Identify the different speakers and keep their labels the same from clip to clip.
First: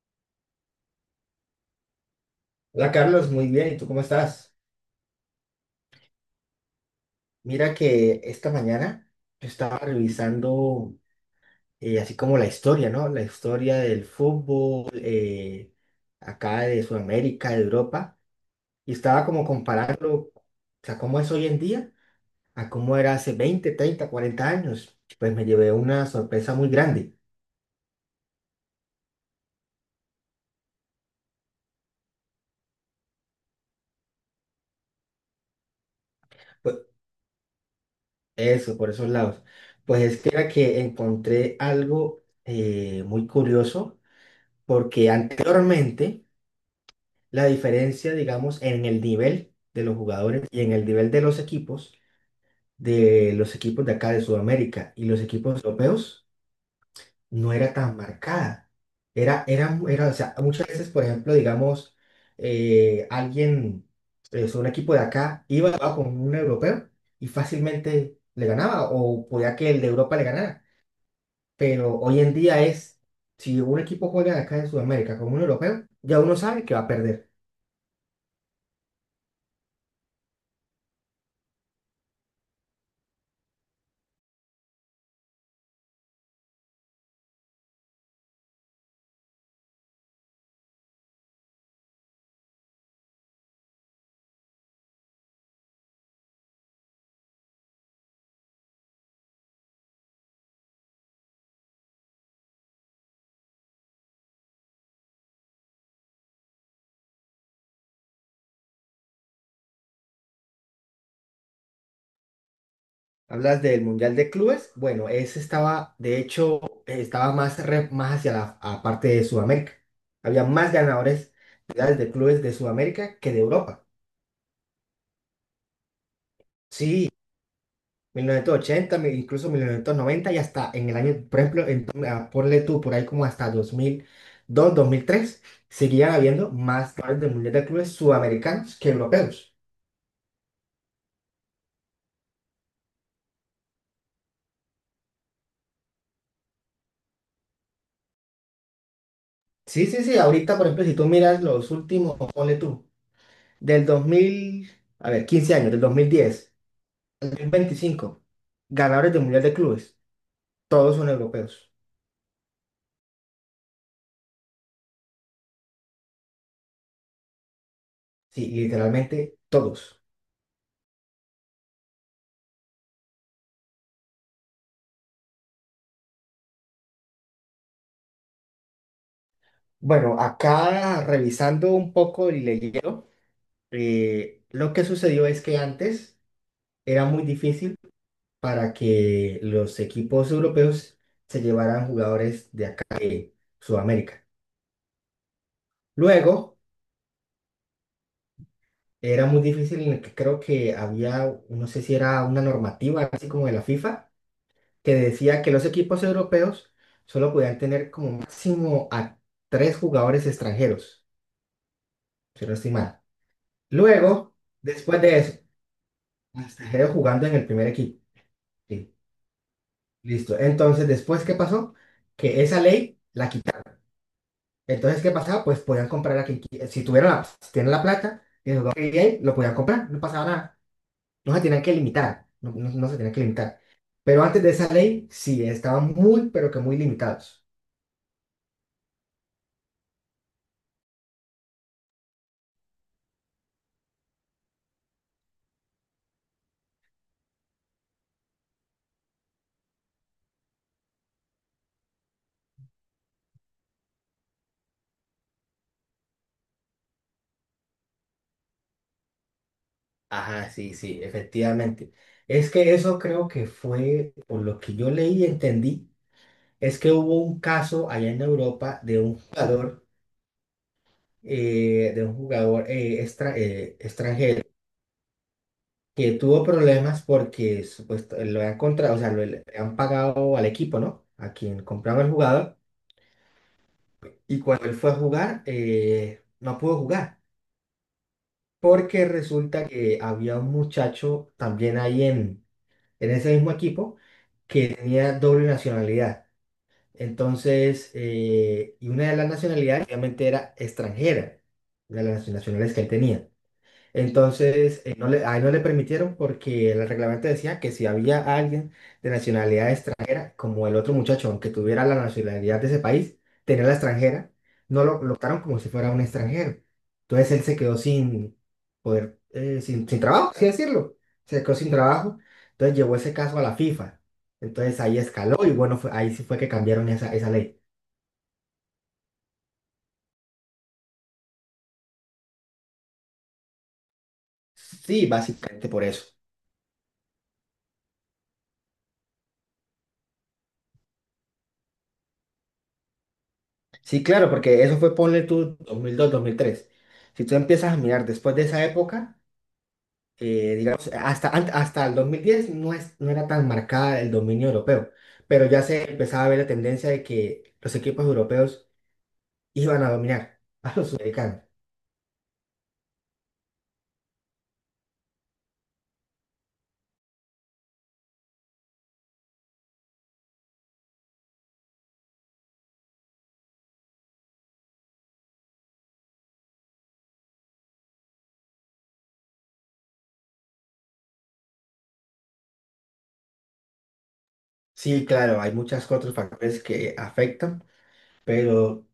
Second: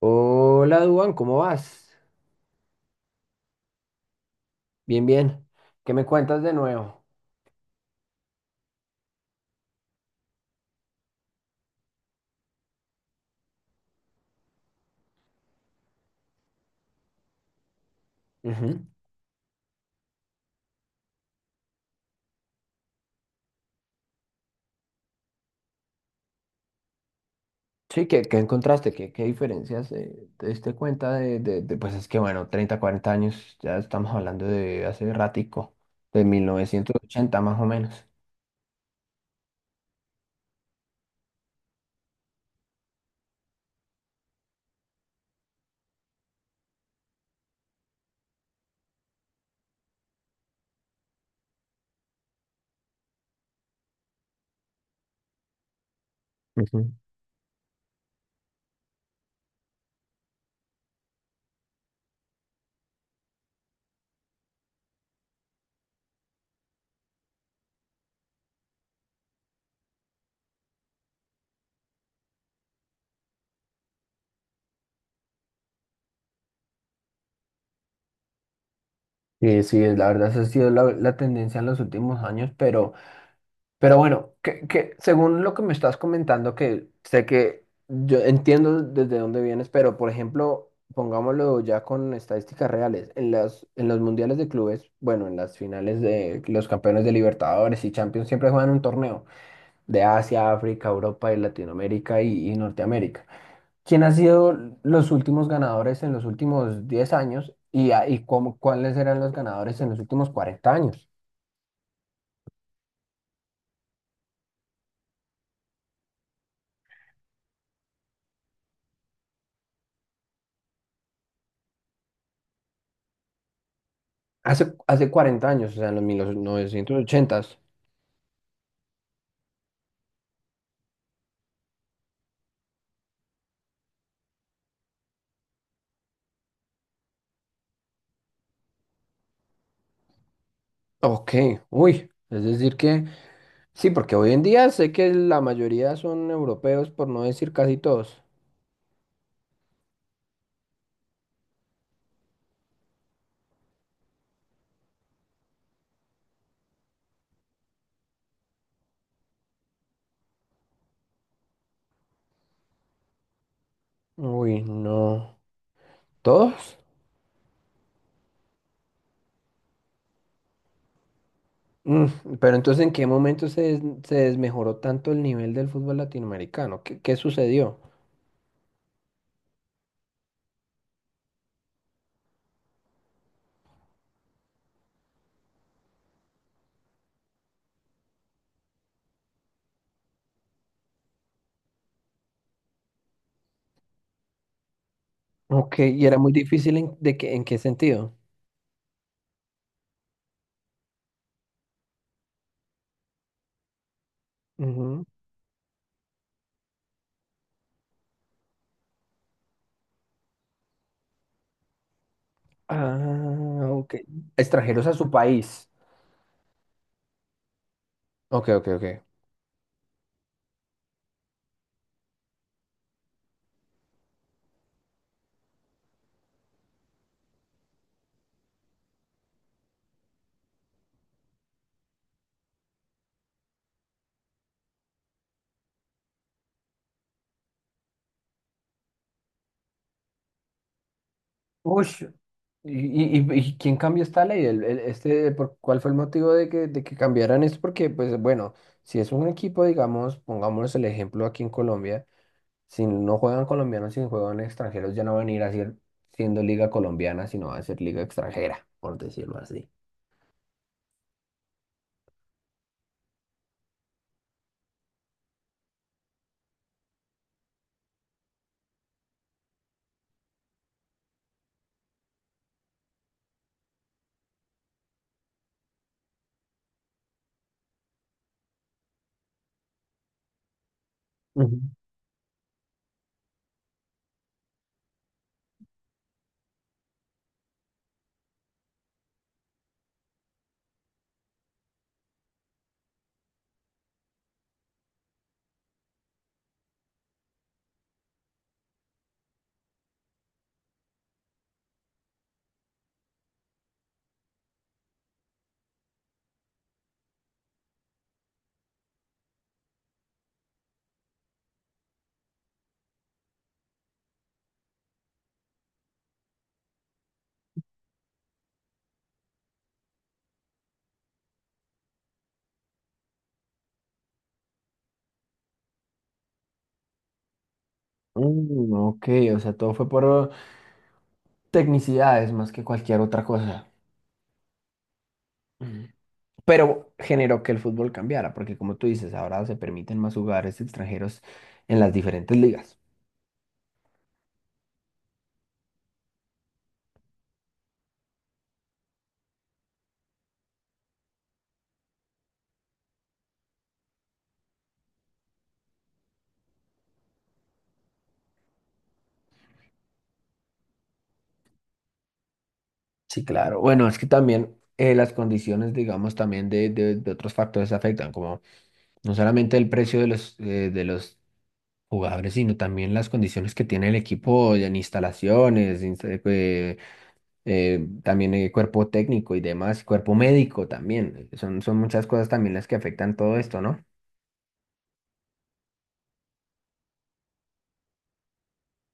Speaker 1: Hola, Duan, ¿cómo vas?
Speaker 2: Hola Carlos, muy bien. ¿Y tú cómo estás?
Speaker 1: Bien, bien. ¿Qué me cuentas de nuevo?
Speaker 2: Mira que esta mañana yo estaba revisando así como la historia, ¿no? La historia del fútbol, acá de Sudamérica, de Europa,
Speaker 1: Ujú.
Speaker 2: y estaba como comparando, o sea, cómo es hoy en día a cómo era hace 20, 30, 40 años. Pues me llevé una sorpresa muy grande.
Speaker 1: Sí, ¿qué, qué encontraste? ¿Qué, qué diferencias te diste cuenta Pues es que, bueno, 30, 40 años, ya estamos hablando de hace ratico, de mil
Speaker 2: Pues
Speaker 1: novecientos ochenta más o menos.
Speaker 2: eso, por esos lados. Pues es que era que encontré algo muy curioso, porque anteriormente la diferencia, digamos, en el nivel de los jugadores y en el nivel de los equipos, de los equipos de acá de Sudamérica y los equipos europeos,
Speaker 1: Ujú.
Speaker 2: no era tan marcada. Era, o sea, muchas veces, por ejemplo, digamos, eh, alguien, o sea, un equipo de acá iba a jugar con un europeo y fácilmente le ganaba o podía que el de Europa le ganara. Pero hoy en día es, si un equipo juega de acá de Sudamérica con un europeo, ya uno sabe que va a perder.
Speaker 1: Sí, sí, la verdad esa ha sido la tendencia en los últimos años, pero bueno, que según lo que me estás comentando, que sé que yo entiendo desde dónde vienes, pero por ejemplo, pongámoslo ya con estadísticas reales, en en los mundiales de clubes, bueno, en las finales de los campeones de Libertadores y Champions siempre juegan un torneo de Asia, África, Europa y Latinoamérica y Norteamérica. ¿Quién ha sido los últimos ganadores en los últimos 10 años y, y cómo, cuáles eran los ganadores en los últimos 40 años?
Speaker 2: Hablas del Mundial de Clubes. Bueno, ese estaba, de hecho, estaba más, más hacia la a parte de Sudamérica. Había más ganadores mundiales de clubes de Sudamérica que de Europa.
Speaker 1: Hace 40 años, o sea, en los mil no, novecientos
Speaker 2: Sí,
Speaker 1: ochentas.
Speaker 2: 1980, incluso 1990 y hasta en el año, por ejemplo, en, ah, ponle tú por ahí como hasta 2000 dos, dos mil tres seguían habiendo más ganadores del Mundial de Clubes sudamericanos que europeos.
Speaker 1: Ok, uy. Es decir que, sí, porque hoy en día sé que la mayoría son europeos, por no decir casi todos.
Speaker 2: Sí, sí, sí. Ahorita, por ejemplo, si tú miras los últimos, ponle tú, del 2000, a ver, 15 años, del 2010 25 ganadores de Mundial de Clubes, todos son europeos.
Speaker 1: Uy, no. ¿Todos?
Speaker 2: Sí, literalmente todos.
Speaker 1: Mm, pero entonces, ¿en qué momento se desmejoró tanto el nivel del fútbol latinoamericano? ¿Qué, qué sucedió?
Speaker 2: Bueno, acá revisando un poco y leyendo, lo que sucedió es que antes era muy difícil para que los equipos europeos se llevaran jugadores de acá de Sudamérica.
Speaker 1: Ok, y era muy
Speaker 2: Luego
Speaker 1: difícil de que, ¿en qué sentido?
Speaker 2: era muy difícil en el que creo que había, no sé si era una normativa así como de la FIFA que
Speaker 1: Ujú.
Speaker 2: decía que los equipos europeos solo podían tener como máximo a tres jugadores extranjeros, si no estoy mal.
Speaker 1: Ah, ok.
Speaker 2: Luego,
Speaker 1: Extranjeros a
Speaker 2: después
Speaker 1: su
Speaker 2: de eso,
Speaker 1: país.
Speaker 2: extranjeros jugando en el primer equipo.
Speaker 1: Ok, ok, ok.
Speaker 2: Sí, listo. Entonces, después, ¿qué pasó? Que esa ley la quitaron. Entonces, ¿qué pasaba? Pues podían comprar a quien si tuvieron la, si tienen la plata, bien, lo podían comprar, no pasaba nada. No se tenían que limitar, no, no se tenían que limitar. Pero antes de esa ley, sí, estaban muy, pero que muy limitados.
Speaker 1: Uy, ¿y, y quién cambió esta ley? ¿Cuál fue el motivo de de que cambiaran esto? Porque, pues bueno, si es un equipo, digamos, pongámonos el ejemplo aquí en Colombia, si no juegan colombianos, si juegan extranjeros, ya no van a ir a ser, siendo liga colombiana, sino va a ser liga extranjera, por decirlo así.
Speaker 2: Ajá, sí, sí, efectivamente. Es que eso creo que fue, por lo que yo leí y entendí, es que hubo un caso allá en Europa de un jugador extranjero que tuvo problemas porque supuesto, lo han contratado, o sea, le han pagado al equipo, ¿no? A
Speaker 1: Ujú.
Speaker 2: quien compraba el jugador. Y cuando él fue a jugar, no pudo jugar, porque resulta que había un muchacho también ahí en ese mismo equipo que tenía doble nacionalidad. Entonces, y una de las nacionalidades obviamente era extranjera, una de las nacionalidades que él tenía. Entonces, no le, ahí no le permitieron porque el reglamento decía que si había alguien de nacionalidad extranjera, como el otro muchacho, aunque tuviera la nacionalidad de ese país, tenía la extranjera, no lo colocaron como si fuera un extranjero. Entonces él se quedó sin poder, sin, sin trabajo, así decirlo. Se quedó sin trabajo. Entonces llevó ese caso a la FIFA. Entonces ahí escaló y bueno, ahí sí fue que cambiaron esa, esa ley.
Speaker 1: Mm, ok, o sea, todo fue por tecnicidades más que cualquier otra cosa.
Speaker 2: Sí, básicamente por
Speaker 1: Ujú.
Speaker 2: eso.
Speaker 1: Pero generó que el fútbol cambiara, porque como tú dices, ahora se permiten más jugadores extranjeros en las diferentes ligas.
Speaker 2: Sí, claro, porque eso fue, ponle tú, 2002, dos mil tres. Si tú empiezas a mirar después de esa época, digamos, hasta, hasta el 2010 no, es, no era tan marcada el dominio europeo, pero ya se empezaba a ver la tendencia de que los equipos europeos iban a dominar a los sudamericanos.
Speaker 1: Sí, claro. Bueno, es que también las condiciones, digamos, también de otros factores afectan, como no solamente el precio de los jugadores, sino también las condiciones que tiene el equipo en instalaciones, también el cuerpo técnico y demás, cuerpo médico también. Son, son muchas cosas también las que afectan todo esto, ¿no?
Speaker 2: Sí, claro, hay muchos otros factores que afectan, pero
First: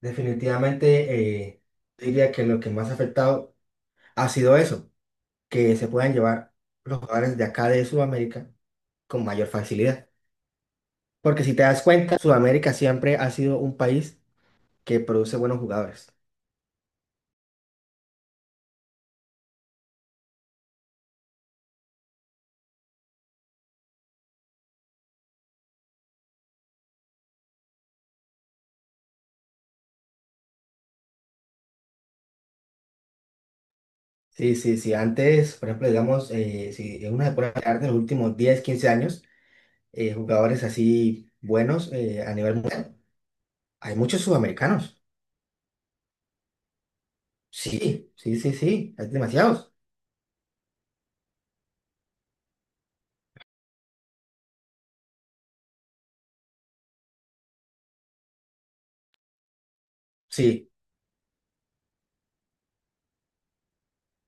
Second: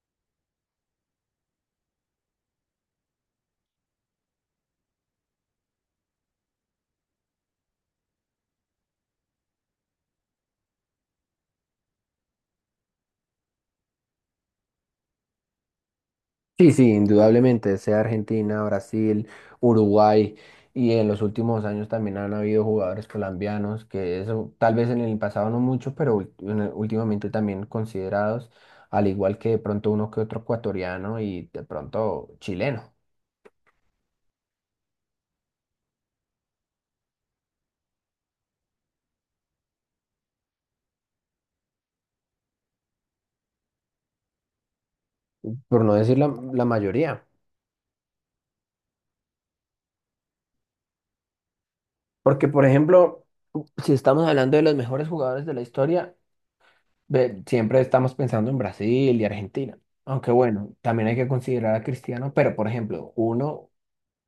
Speaker 2: definitivamente, diría que lo que más ha afectado ha sido eso, que se puedan llevar los jugadores de acá de Sudamérica con mayor facilidad. Porque si te das cuenta, Sudamérica siempre ha sido un país que produce buenos jugadores.
Speaker 1: Sí, sí, indudablemente, sea Argentina, Brasil, Uruguay, y en los últimos años también han habido jugadores colombianos que eso tal vez en el pasado no mucho, pero últimamente también considerados, al igual que de pronto uno que otro ecuatoriano y de pronto chileno,
Speaker 2: Sí, sí, sí. Antes, por ejemplo, digamos, si uno una pone a de los últimos diez, 15 años, jugadores así buenos, a nivel mundial, hay muchos sudamericanos.
Speaker 1: por no decir la mayoría.
Speaker 2: Sí, sí, sí, sí. Hay demasiados.
Speaker 1: Porque, por ejemplo, si estamos hablando de los mejores jugadores de la historia, siempre estamos pensando en Brasil y Argentina. Aunque
Speaker 2: Sí,
Speaker 1: bueno, también hay que considerar a Cristiano, pero por ejemplo, uno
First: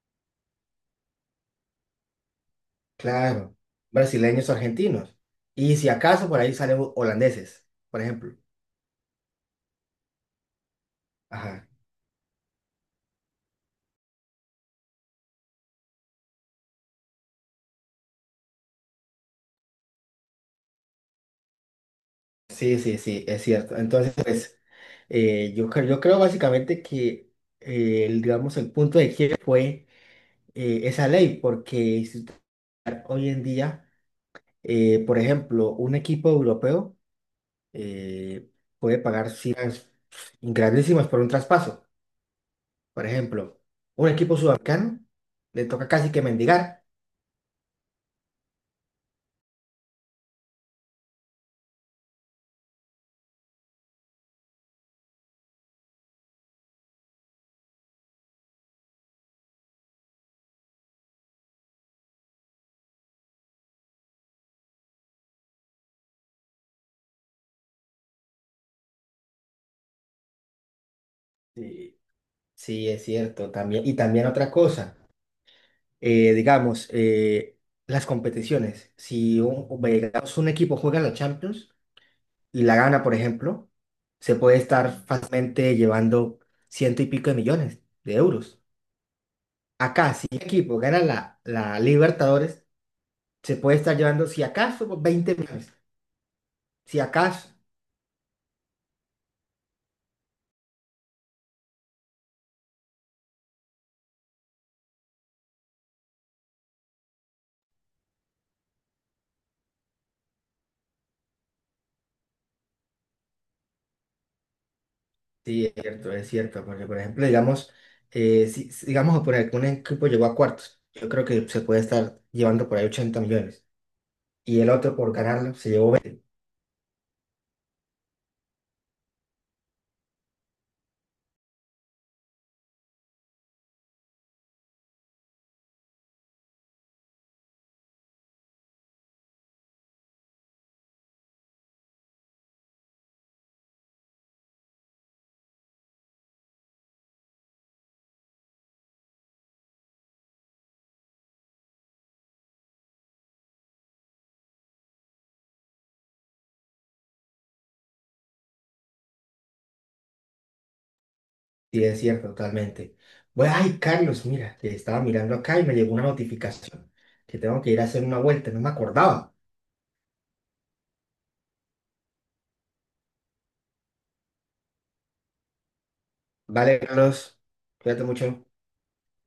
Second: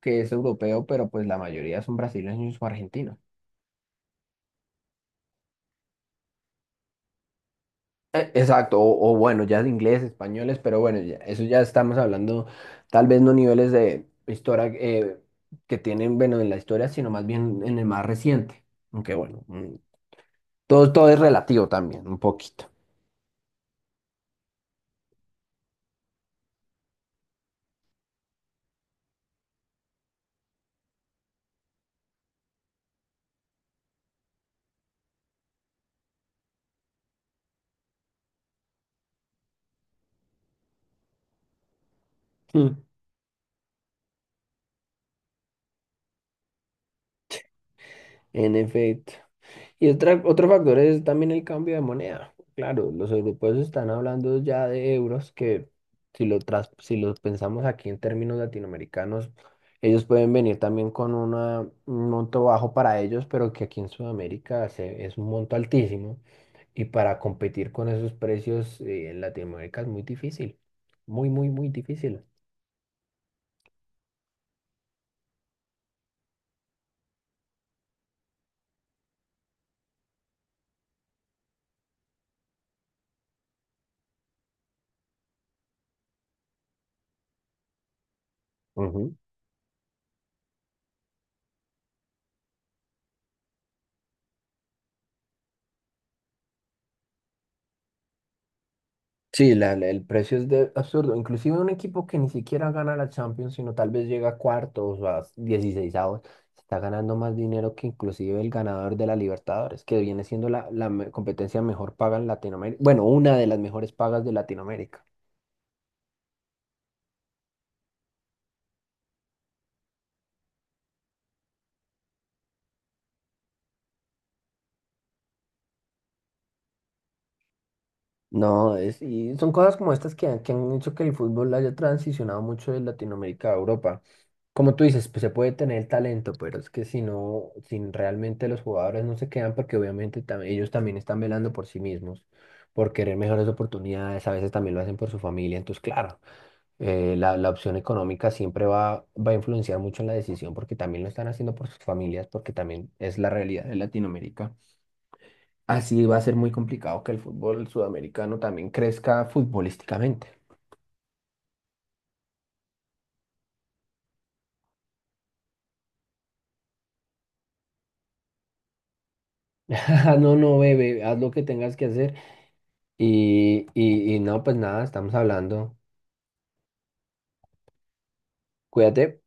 Speaker 1: que es europeo, pero pues la mayoría son brasileños o argentinos.
Speaker 2: claro. Brasileños, argentinos. Y si acaso por ahí salen holandeses, por ejemplo.
Speaker 1: Exacto, o bueno, ya de inglés, españoles, pero bueno, eso ya
Speaker 2: Ajá.
Speaker 1: estamos hablando, tal vez no niveles de historia que tienen, bueno, en la historia, sino más bien en el más reciente. Aunque bueno, todo, todo es relativo también, un poquito.
Speaker 2: Sí, sí, sí, es cierto. Entonces, pues, yo creo básicamente que el, digamos, el punto de quiebre fue, esa ley, porque si usted hoy en día, por ejemplo, un equipo europeo eh, puede pagar cifras grandísimas por un traspaso.
Speaker 1: Mm.
Speaker 2: Por ejemplo, un equipo sudamericano le toca casi que mendigar.
Speaker 1: En efecto. Y otra, otro factor es también el cambio de moneda. Claro, los europeos están hablando ya de euros que si los pensamos aquí en términos latinoamericanos, ellos pueden venir también con un monto bajo para ellos, pero que aquí en Sudamérica es un monto altísimo. Y para competir con esos precios en Latinoamérica es muy difícil. Muy, muy, muy
Speaker 2: Sí,
Speaker 1: difícil.
Speaker 2: sí, es cierto. También, y también otra cosa, digamos, las competiciones. Si un, digamos, un equipo juega la Champions, y la gana, por ejemplo, se puede estar fácilmente llevando ciento y pico de millones de euros. Acá, si un equipo gana la, la Libertadores, se puede estar llevando, si acaso, pues, 20 millones. Si acaso,
Speaker 1: Sí, el precio es de absurdo. Inclusive un equipo que ni siquiera gana la Champions, sino tal vez llega a cuartos o a 16 está ganando más dinero que inclusive el ganador de la Libertadores, que viene siendo competencia mejor paga en Latinoamérica. Bueno, una de las mejores pagas de Latinoamérica.
Speaker 2: sí, es cierto, porque por ejemplo, digamos, digamos, por ejemplo, un equipo llegó a cuartos, yo creo que se puede estar llevando por ahí 80 millones. Y el otro por ganarlo se llevó.
Speaker 1: No, es, y son cosas como estas que han hecho que el fútbol haya transicionado mucho de Latinoamérica a Europa. Como tú dices, pues se puede tener el talento, pero es que si no, si realmente los jugadores no se quedan, porque obviamente ellos también están velando por sí mismos, por querer mejores oportunidades, a veces también lo hacen por su familia, entonces claro, la opción económica siempre va a influenciar mucho en la decisión, porque también lo están haciendo por sus familias, porque también es la realidad de Latinoamérica. Así va a ser muy complicado que el fútbol sudamericano también crezca futbolísticamente.
Speaker 2: Sí, es cierto, totalmente. Bueno, ay, Carlos, mira, que estaba mirando acá y me llegó una notificación que tengo que ir a hacer una vuelta, no me acordaba.
Speaker 1: No, no, bebé, haz lo que tengas que hacer. Y no, pues nada, estamos hablando.
Speaker 2: Vale, Carlos, cuídate mucho.
Speaker 1: Cuídate.